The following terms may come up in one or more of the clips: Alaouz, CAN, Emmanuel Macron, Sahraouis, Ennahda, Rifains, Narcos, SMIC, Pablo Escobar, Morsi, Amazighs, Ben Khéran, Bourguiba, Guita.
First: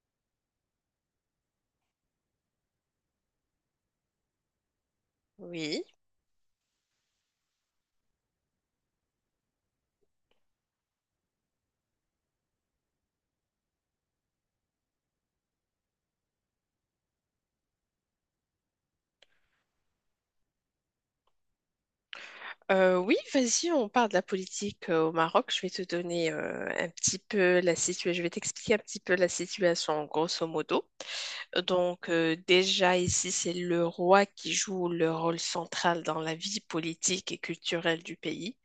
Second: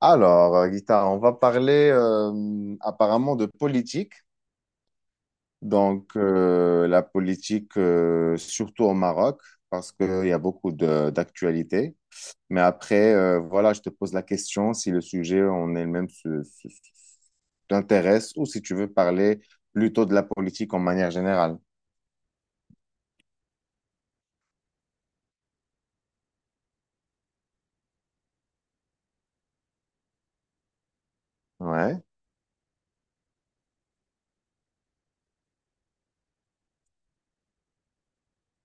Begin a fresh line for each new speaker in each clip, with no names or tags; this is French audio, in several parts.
Alors, Guita, on va parler apparemment de politique.
Oui,
Donc, la politique, surtout au Maroc, parce qu'il y a beaucoup d'actualités. Mais après, voilà, je te pose la question si le sujet en elle-même t'intéresse ou si tu veux parler plutôt de la politique en manière générale.
Oui, vas-y, on parle de la politique au Maroc. Je vais te donner un petit peu la situation. Je vais t'expliquer un petit peu la situation, grosso modo. Euh,
Ouais,
Donc, euh, déjà ici, c'est le roi qui joue le rôle central dans la vie politique et culturelle du pays.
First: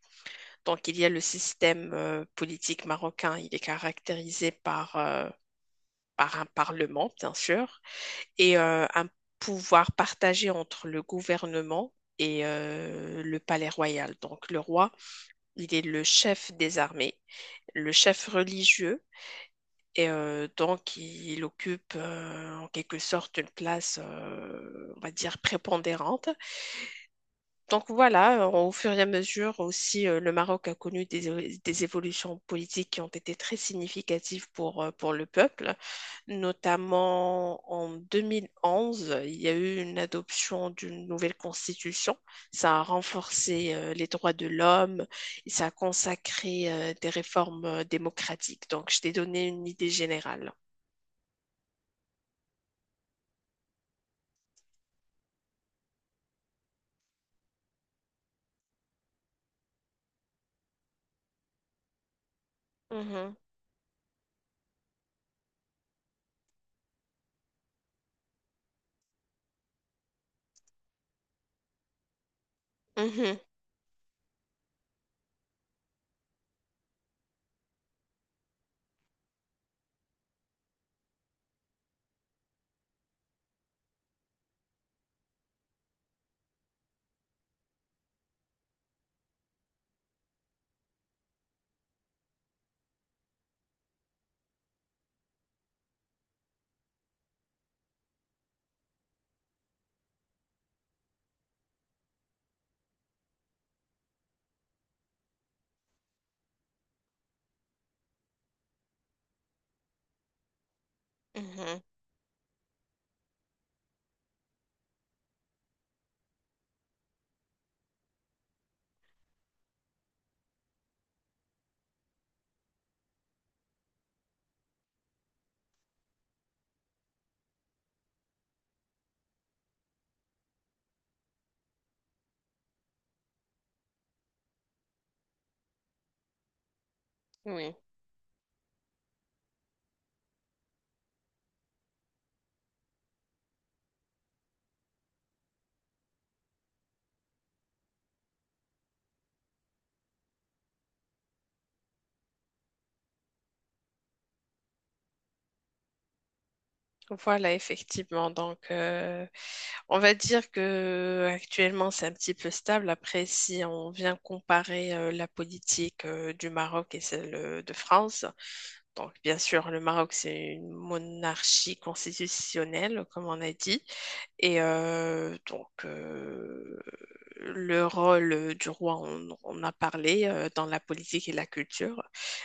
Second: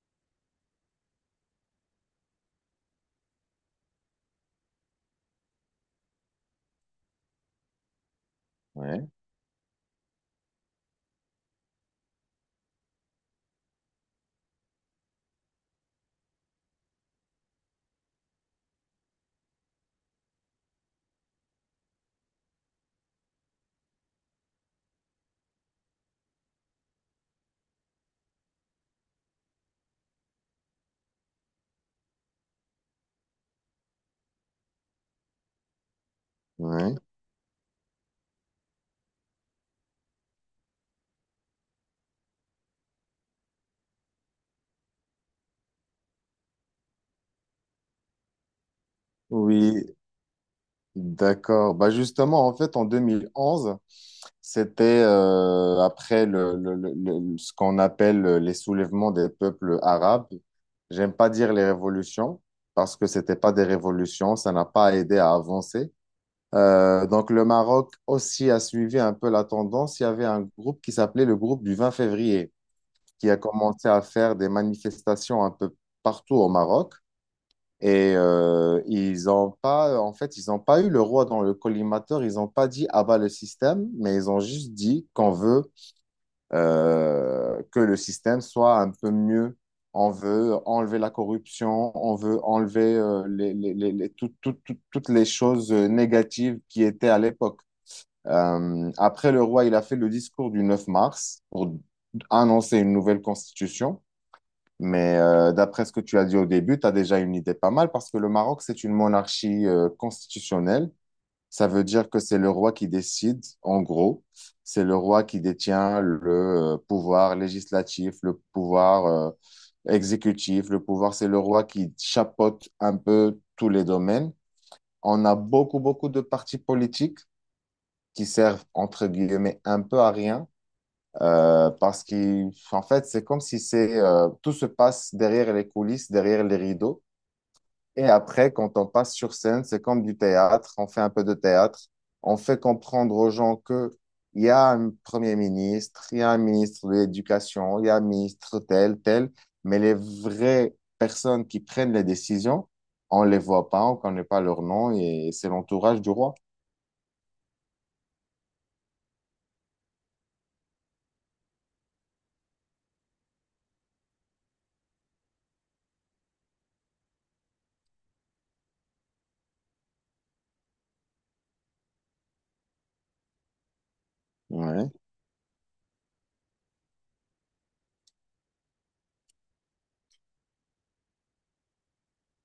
Donc, il y a le système politique marocain. Il est caractérisé par un parlement, bien sûr, et un
ouais,
pouvoir partagé entre le gouvernement et le palais royal. Donc, le roi il est le chef des armées, le chef religieux, et donc il occupe en quelque sorte une place, on va dire, prépondérante. Donc voilà, au fur et à mesure aussi, le Maroc a connu des évolutions politiques qui ont été très significatives pour le peuple.
ouais.
Notamment en 2011, il y a eu une adoption d'une nouvelle constitution. Ça a renforcé les droits de l'homme et ça a consacré des réformes démocratiques. Donc je t'ai donné une idée
Oui,
générale.
d'accord. Bah justement, en fait, en 2011, c'était après ce qu'on appelle les soulèvements des peuples arabes. J'aime pas dire les révolutions parce que
Mhm,
c'était pas des révolutions, ça n'a pas aidé à avancer. Donc le Maroc aussi a suivi un peu la tendance. Il y avait un groupe qui s'appelait le groupe du 20 février qui a
mhm,
commencé à faire des manifestations un peu partout au Maroc. Et ils n'ont pas, en fait, ils n'ont pas eu le roi dans le collimateur. Ils n'ont pas dit abat le système, mais ils ont juste dit qu'on veut que le système soit un peu mieux. On veut enlever la corruption, on veut enlever toutes les choses négatives qui étaient à l'époque. Après, le roi, il a fait le discours du 9 mars pour annoncer une nouvelle constitution. Mais d'après ce que tu as dit au début, tu as déjà une idée pas mal parce que le Maroc, c'est une monarchie constitutionnelle. Ça
mhm.
veut dire que c'est le roi qui décide, en gros. C'est le roi qui détient le pouvoir législatif, le pouvoir exécutif, le pouvoir. C'est le roi qui chapeaute un peu tous les domaines. On a beaucoup, beaucoup de partis politiques qui servent, entre guillemets, un peu à rien parce qu'en fait, c'est comme si c'est tout se passe derrière les coulisses, derrière les rideaux.
Oui.
Et après, quand on passe sur scène, c'est comme du théâtre. On fait un peu de théâtre. On fait comprendre aux gens que il y a un premier ministre, il y a un ministre de l'éducation, il y a un ministre tel, tel. Mais les vraies personnes qui prennent les décisions, on les voit pas, on connaît pas leur nom et c'est l'entourage du roi.
Voilà, effectivement. Donc, on va dire que actuellement c'est un petit peu stable. Après, si on vient comparer la politique du Maroc et celle de France, donc, bien sûr, le Maroc, c'est une monarchie constitutionnelle, comme on a dit. Et
Ouais.
donc, le rôle du roi, on a parlé dans la politique et la culture,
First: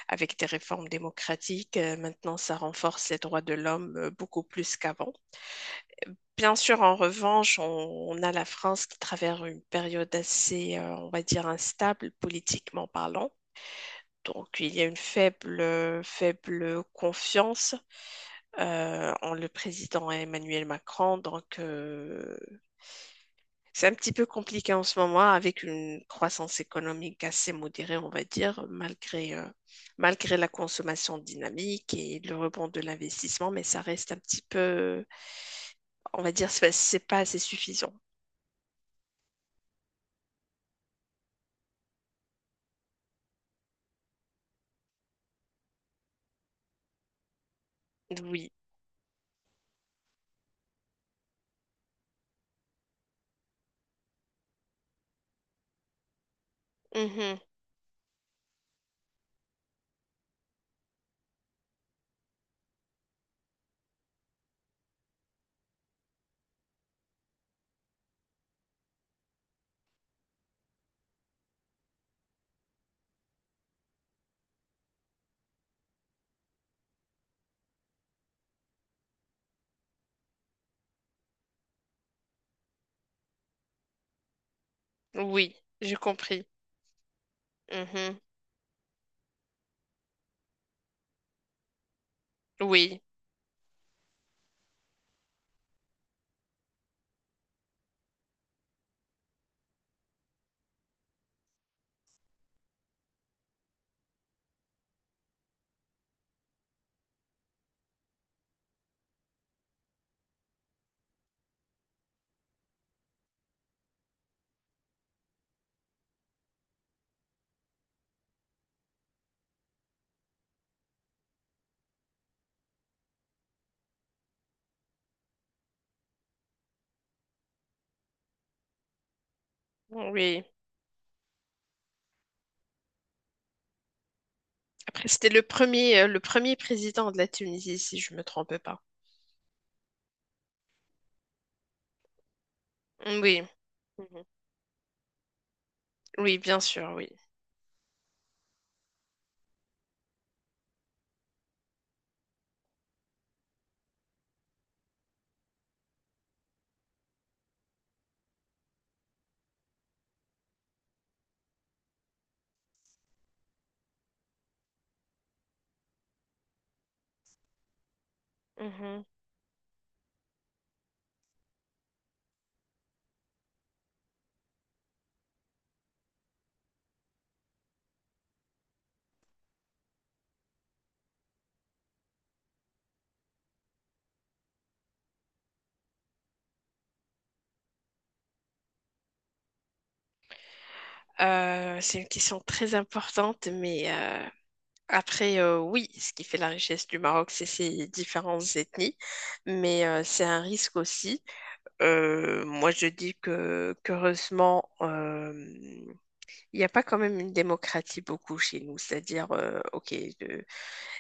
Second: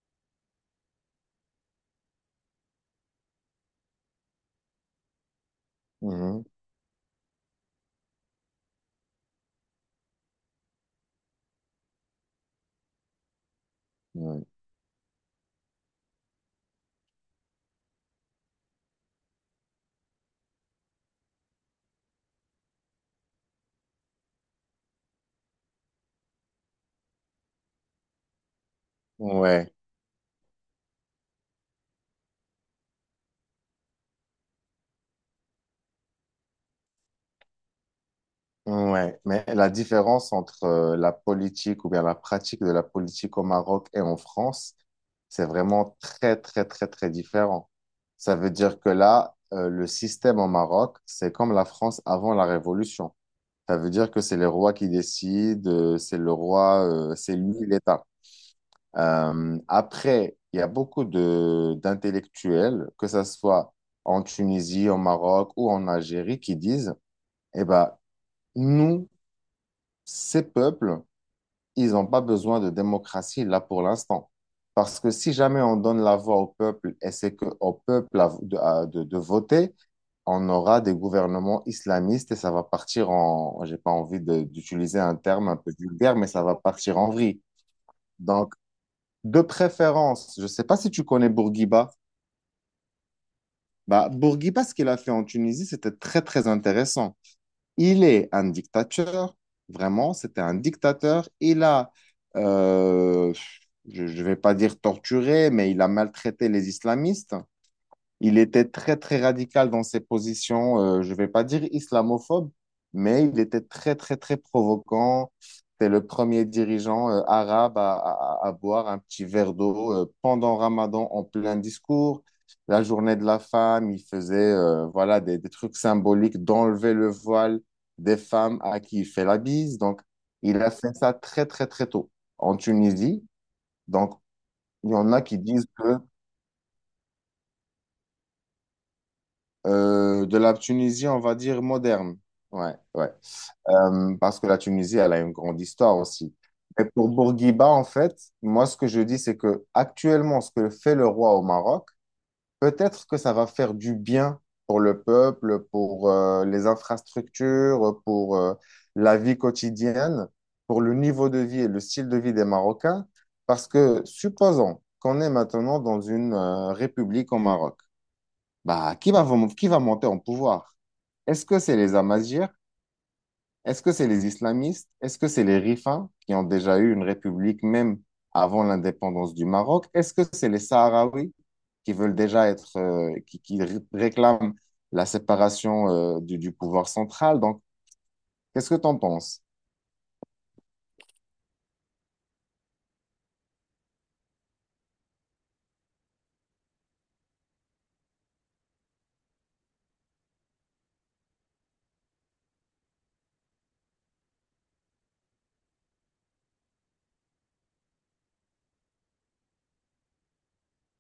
avec des réformes démocratiques. Maintenant, ça renforce les droits de l'homme beaucoup plus qu'avant.
Mhm.
Bien sûr, en revanche, on a la France qui traverse une période assez, on va dire, instable politiquement parlant.
Ouais.
Donc, il y a une faible confiance en le président Emmanuel Macron. Donc, c'est un petit peu compliqué en ce moment avec une croissance économique assez modérée, on va dire, malgré, euh,
Ouais.
malgré la consommation dynamique et le rebond de l'investissement, mais ça reste un petit peu, on va dire, c'est pas assez suffisant.
Ouais, mais la différence entre la politique ou bien la pratique de la politique au Maroc et en France, c'est vraiment très, très, très, très différent. Ça veut
Oui.
dire que là, le système au Maroc, c'est comme la France avant la Révolution. Ça veut dire que c'est les rois qui décident, c'est le roi, c'est
Mhm.
lui l'État. Après, il y a beaucoup de d'intellectuels, que ça soit en Tunisie, au Maroc ou en Algérie, qui disent, eh ben, nous, ces peuples, ils n'ont pas besoin de démocratie là pour l'instant. Parce que si jamais on donne la voix au peuple et c'est que au peuple de voter, on aura des gouvernements islamistes et ça va partir en, j'ai pas envie d'utiliser un terme un
Oui,
peu
j'ai
vulgaire, mais ça
compris.
va partir en vrille.
Mhm.
Donc, de préférence, je ne sais pas si tu connais Bourguiba.
Oui.
Bah, Bourguiba, ce qu'il a fait en Tunisie, c'était très, très intéressant. Il est un dictateur, vraiment, c'était un dictateur. Il a, euh, je ne vais pas dire torturé, mais il a maltraité les islamistes. Il était très, très radical dans ses positions, je ne vais pas dire islamophobe, mais il était très, très, très provocant. C'était le premier dirigeant arabe à boire un petit verre d'eau pendant Ramadan en plein discours. La journée de la femme, il faisait voilà, des trucs symboliques d'enlever le voile des femmes à qui il fait la bise. Donc,
Oui.
il a fait ça très, très, très tôt en Tunisie. Donc, il y
Après,
en a
c'était
qui
le
disent que
premier, euh, le premier président de la Tunisie, si je me trompe pas.
De la Tunisie, on va dire moderne. Ouais, ouais.
Oui. Mhm.
Parce que la Tunisie, elle a une grande histoire aussi.
Oui, bien
Et
sûr, oui.
pour Bourguiba, en fait, moi, ce que je dis, c'est que actuellement, ce que fait le roi au Maroc, peut-être que ça va faire du bien pour le peuple, pour les infrastructures, pour la vie quotidienne, pour le niveau de vie et le style de vie des Marocains. Parce que supposons qu'on est maintenant dans une république au Maroc. Bah,
Mhm.
qui va monter en pouvoir? Est-ce que c'est les Amazighs? Est-ce que c'est les islamistes? Est-ce que c'est les Rifains qui ont déjà eu une république même avant l'indépendance du Maroc? Est-ce que c'est les Sahraouis qui veulent déjà être, qui réclament la séparation, du pouvoir central? Donc, qu'est-ce que tu en penses?
C'est une question très importante, mais après, oui, ce qui fait la richesse du Maroc, c'est ses différentes ethnies, mais c'est un risque aussi. Moi, je dis que qu'heureusement, il n'y a pas quand même une démocratie beaucoup chez nous, c'est-à-dire, ok, de-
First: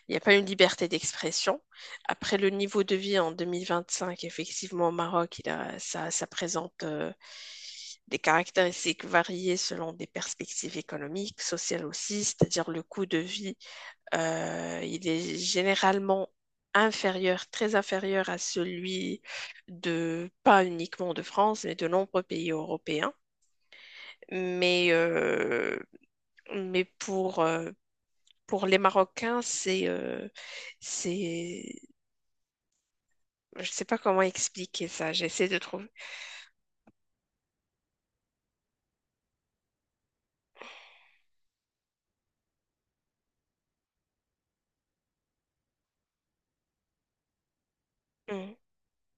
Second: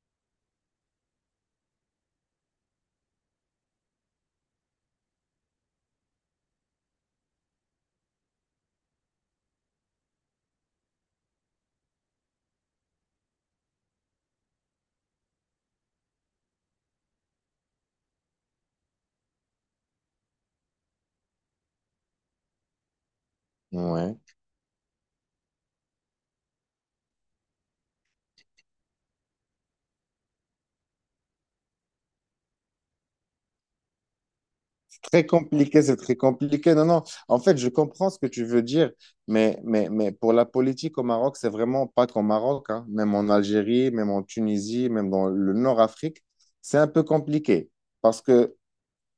il n'y a pas une liberté d'expression. Après, le niveau de vie en 2025, effectivement, au Maroc, ça, ça présente des caractéristiques variées selon des perspectives économiques, sociales aussi, c'est-à-dire le coût de vie, il est généralement inférieur, très inférieur à celui de, pas uniquement de France, mais de nombreux pays européens.
Ouais.
Mais, euh, mais pour les Marocains, c'est, je sais pas comment expliquer ça,
Très
j'essaie de
compliqué,
trouver.
c'est très compliqué. Non, non, en fait, je comprends ce que tu veux dire, mais pour la politique au Maroc, c'est vraiment pas qu'au Maroc, hein. Même en Algérie, même en Tunisie, même dans le Nord-Afrique, c'est un peu compliqué. Parce que
Mm.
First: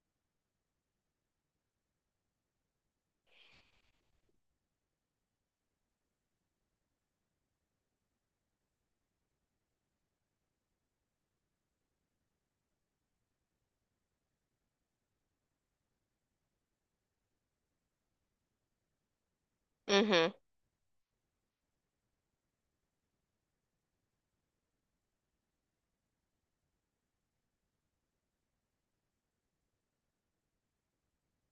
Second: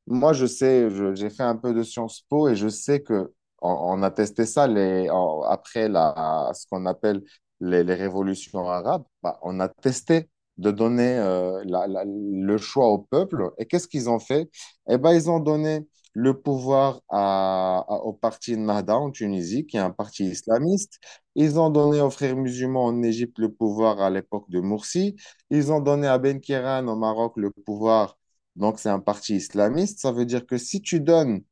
moi, je sais, j'ai fait un peu de Sciences Po et je sais que on, on a testé ça après ce qu'on appelle les révolutions arabes. Bah, on a testé de donner le choix au peuple. Et qu'est-ce qu'ils ont fait? Eh ben, ils ont donné le pouvoir au parti Ennahda en Tunisie, qui est un parti
Mhm.
islamiste. Ils ont donné aux frères musulmans en Égypte le pouvoir à l'époque de Morsi. Ils ont donné à Ben Khéran au Maroc le pouvoir. Donc, c'est un parti islamiste. Ça veut dire que si tu donnes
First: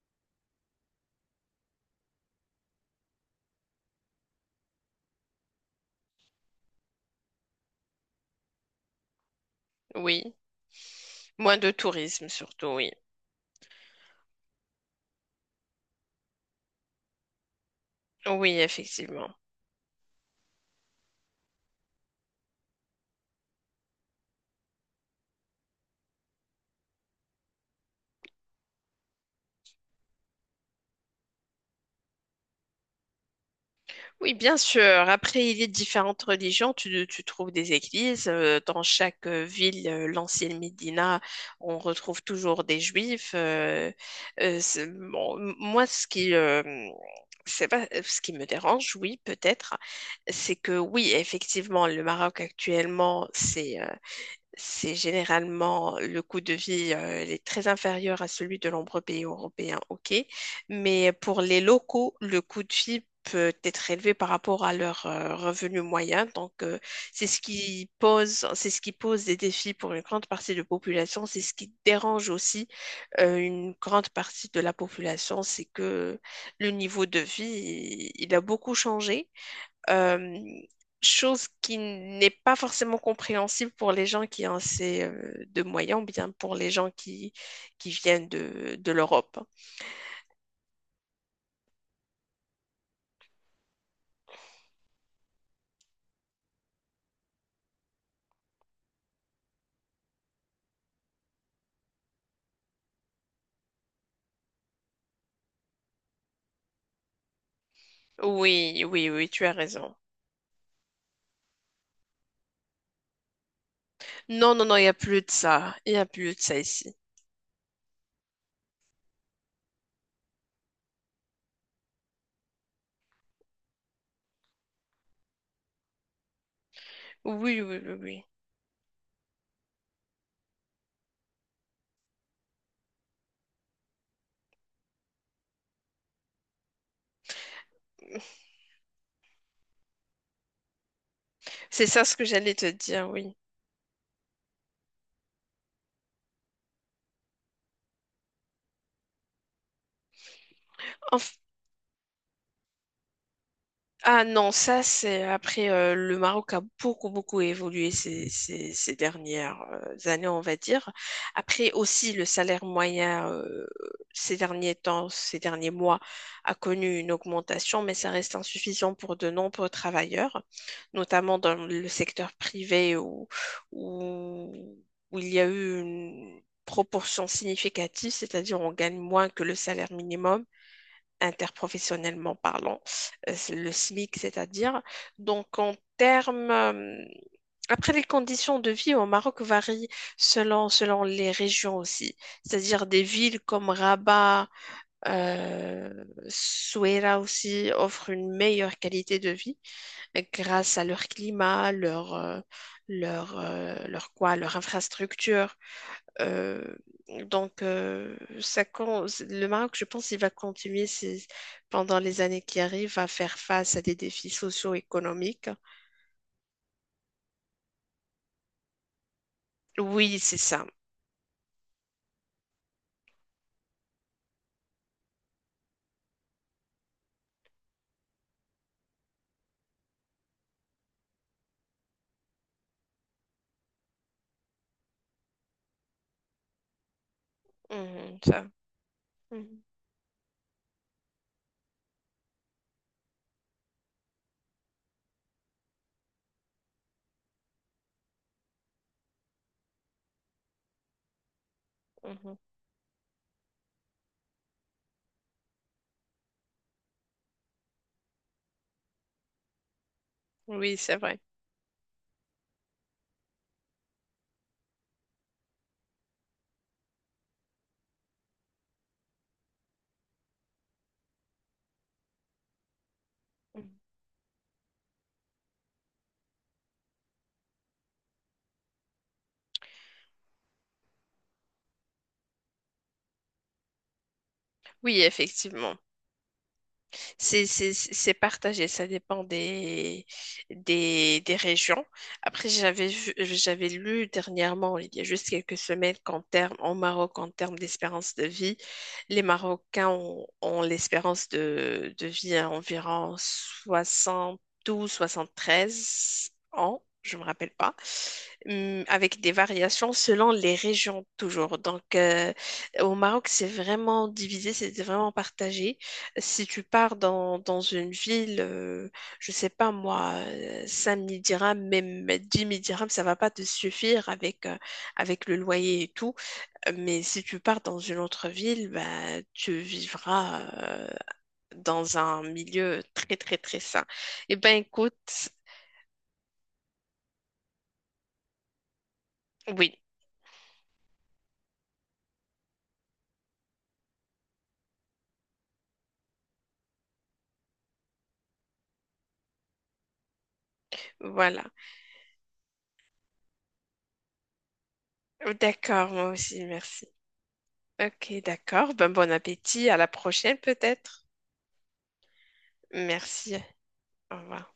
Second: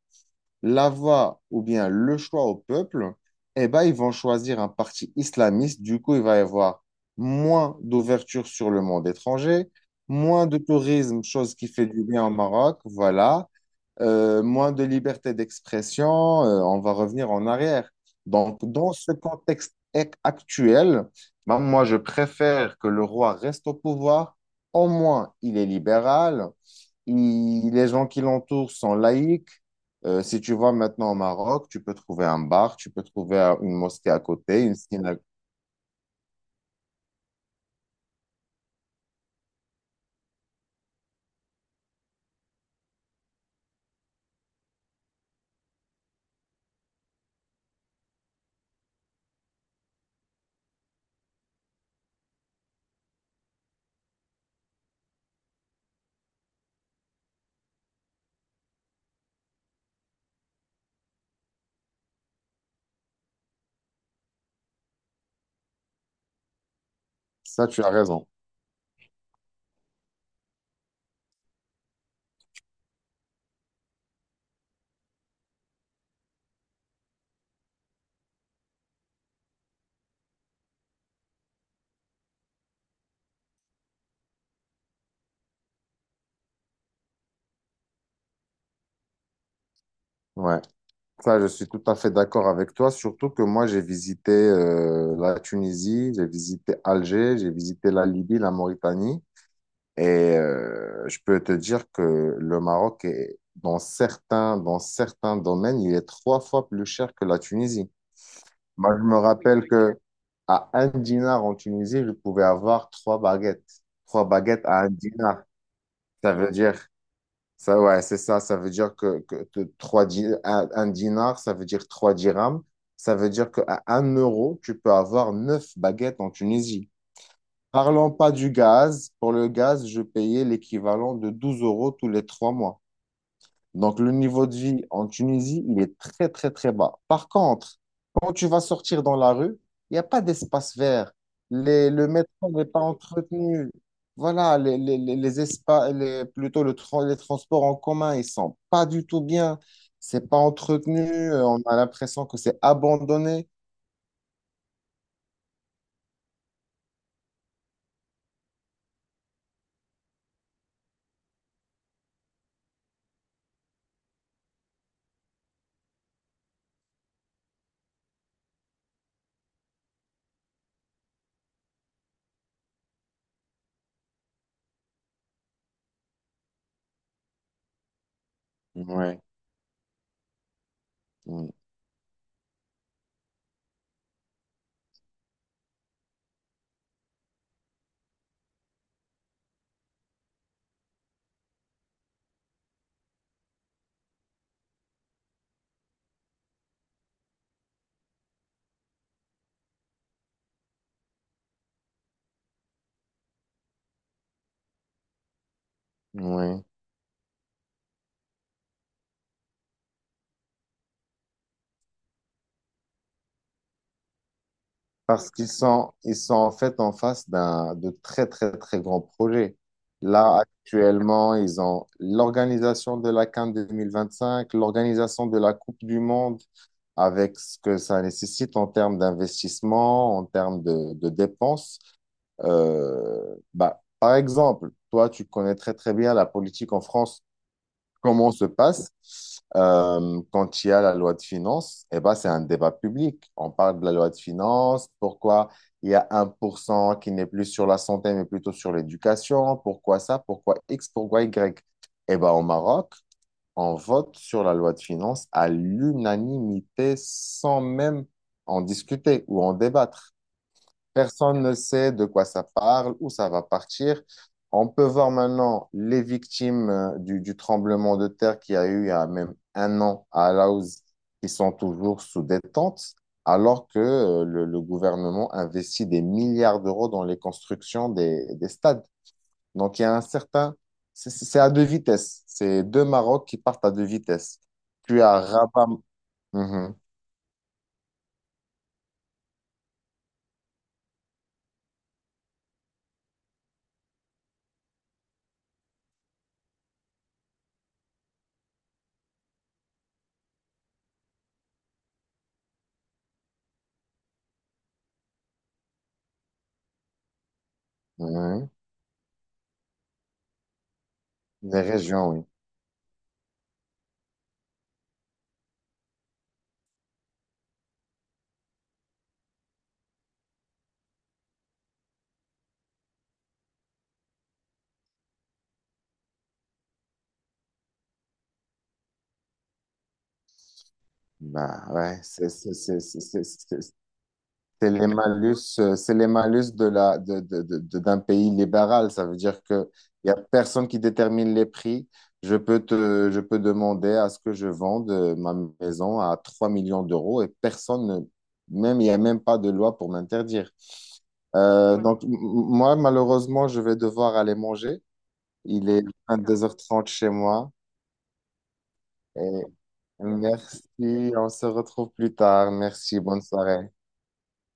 la voix ou bien le choix au peuple, eh ben, ils vont choisir un parti islamiste. Du coup, il va y avoir moins d'ouverture sur le monde étranger,
Oui,
moins de tourisme, chose
moins
qui
de
fait du bien
tourisme
au
surtout,
Maroc,
oui.
voilà, moins de liberté d'expression, on va revenir en arrière.
Oui,
Donc, dans ce
effectivement.
contexte actuel, ben, moi, je préfère que le roi reste au pouvoir. Au moins, il est libéral. Les gens qui l'entourent sont laïcs. Si tu vas maintenant au Maroc, tu peux trouver un bar, tu peux trouver une mosquée à
Oui, bien
côté, une
sûr.
synagogue.
Après, il y a différentes religions. Tu trouves des églises. Dans chaque ville, l'ancienne Médina, on retrouve toujours des juifs. Bon, moi, ce qui, c'est pas, ce qui me dérange, oui, peut-être, c'est que oui, effectivement, le Maroc actuellement, c'est généralement le coût de vie, il est très inférieur à celui de nombreux pays européens, ok. Mais pour les locaux, le coût de vie peut être élevé par rapport à leur revenu moyen. Donc, c'est ce
Ça, tu
qui
as raison.
pose, c'est ce qui pose des défis pour une grande partie de la population. C'est ce qui dérange aussi une grande partie de la population, c'est que le niveau de vie, il a beaucoup changé. Euh, Chose qui n'est pas forcément compréhensible pour les gens qui ont assez de moyens, ou bien pour les gens qui viennent de l'Europe.
Ouais. Ça, je suis tout à fait d'accord avec toi, surtout que moi, j'ai visité la Tunisie, j'ai visité Alger, j'ai visité la Libye, la Mauritanie. Et je peux te dire que le Maroc est, dans certains domaines, il est trois fois plus cher que la Tunisie.
Oui,
Moi, je
oui,
me
oui, tu as
rappelle
raison.
que à un dinar en Tunisie, je pouvais avoir trois baguettes. Trois
Non, non,
baguettes
non, il
à
n'y
un
a plus de
dinar.
ça. Il n'y a
Ça
plus de
veut
ça
dire,
ici.
ça, ouais, c'est ça. Ça veut dire que un dinar, ça veut dire trois dirhams. Ça veut dire qu'à un euro, tu peux avoir neuf baguettes en Tunisie.
Oui, oui,
Parlons
oui,
pas du gaz. Pour le gaz, je payais l'équivalent de 12 € tous les 3 mois. Donc, le niveau de vie en Tunisie, il est très, très, très bas. Par contre, quand
oui.
tu vas sortir dans la rue, il n'y a pas d'espace vert.
C'est ça
Le
ce que
métro
j'allais
n'est
te
pas
dire, oui.
entretenu. Voilà, les espaces, plutôt les transports en commun, ils sont pas du tout bien. C'est pas entretenu. On a l'impression que c'est abandonné.
Ah non, ça c'est après le Maroc a beaucoup beaucoup évolué ces dernières années, on va dire. Après aussi le salaire moyen ces derniers temps, ces derniers mois a connu une augmentation, mais ça reste insuffisant pour de nombreux travailleurs, notamment dans le secteur privé où, où il y a eu une proportion significative, c'est-à-dire on gagne
Ouais,
moins que le salaire minimum
oui,
interprofessionnellement parlant, le SMIC, c'est-à-dire. Donc, en termes. Après, les conditions de vie au Maroc varient selon les régions aussi, c'est-à-dire des villes comme Rabat, euh, Souaira aussi offrent une meilleure qualité de vie grâce à leur climat, leur leur infrastructure. Euh,
oui.
donc, le Maroc, je pense, il va continuer pendant les années qui arrivent à faire face à des défis
Parce
socio-économiques.
ils sont en fait en face d'un, de très, très, très grands projets.
Oui, c'est
Là,
ça.
actuellement, ils ont l'organisation de la CAN 2025, l'organisation de la Coupe du Monde, avec ce que ça nécessite en termes d'investissement, en termes de dépenses. Bah, par exemple, toi, tu connais très, très bien la politique en France
Mhm,
comment se
ça.
passe
Mhm,
quand il y a la loi de finances, eh ben, c'est un débat public. On parle de la loi de finances, pourquoi il y a 1% qui n'est plus sur la santé, mais plutôt sur l'éducation, pourquoi ça, pourquoi X, pourquoi Y. Eh ben,
mhm.
au Maroc, on vote sur la loi de finances à l'unanimité sans même en discuter ou en débattre.
Oui, c'est vrai.
Personne ne sait de quoi ça parle, où ça va partir. On peut voir maintenant les victimes du tremblement de terre qui a eu il y a même un an à Alaouz qui sont toujours sous détente, alors
Mhm.
que le gouvernement investit des milliards d'euros dans les constructions des stades. Donc il y a un certain... C'est à deux vitesses. C'est deux Maroc qui partent à deux vitesses.
Oui,
Tu as Rabat...
effectivement.
Mhm,
C'est partagé, ça dépend des régions. Après, j'avais lu dernièrement, il y a juste quelques semaines, qu'en termes, au Maroc, en termes d'espérance de vie, les Marocains ont l'espérance de vie à environ 73 ans, je me rappelle pas.
mhm.
Avec des variations selon les régions toujours.
Des
Donc,
régions, oui.
au Maroc, c'est vraiment divisé, c'est vraiment partagé. Si tu pars dans une ville, je sais pas moi, 5 000 dirhams, même 10 000 dirhams, ça va pas te suffire avec le loyer et tout. Mais si tu pars dans une autre ville, bah, tu vivras
Bah
dans
ouais,
un milieu très très très sain. Eh ben écoute,
C'est les malus de la, de- d'un pays libéral. Ça veut dire que
oui,
il y a personne qui détermine les prix. Je peux demander à ce que je vende ma maison à 3 millions d'euros et personne, même, il n'y a même pas de loi pour m'interdire.
voilà.
Ouais. Donc, moi, malheureusement, je vais devoir aller manger. Il est
D'accord, moi
deux
aussi,
heures
merci.
trente chez moi.
Ok, d'accord. Ben, bon
Et
appétit, à la prochaine
merci,
peut-être.
on se retrouve plus tard. Merci, bonne
Merci,
soirée.
au revoir.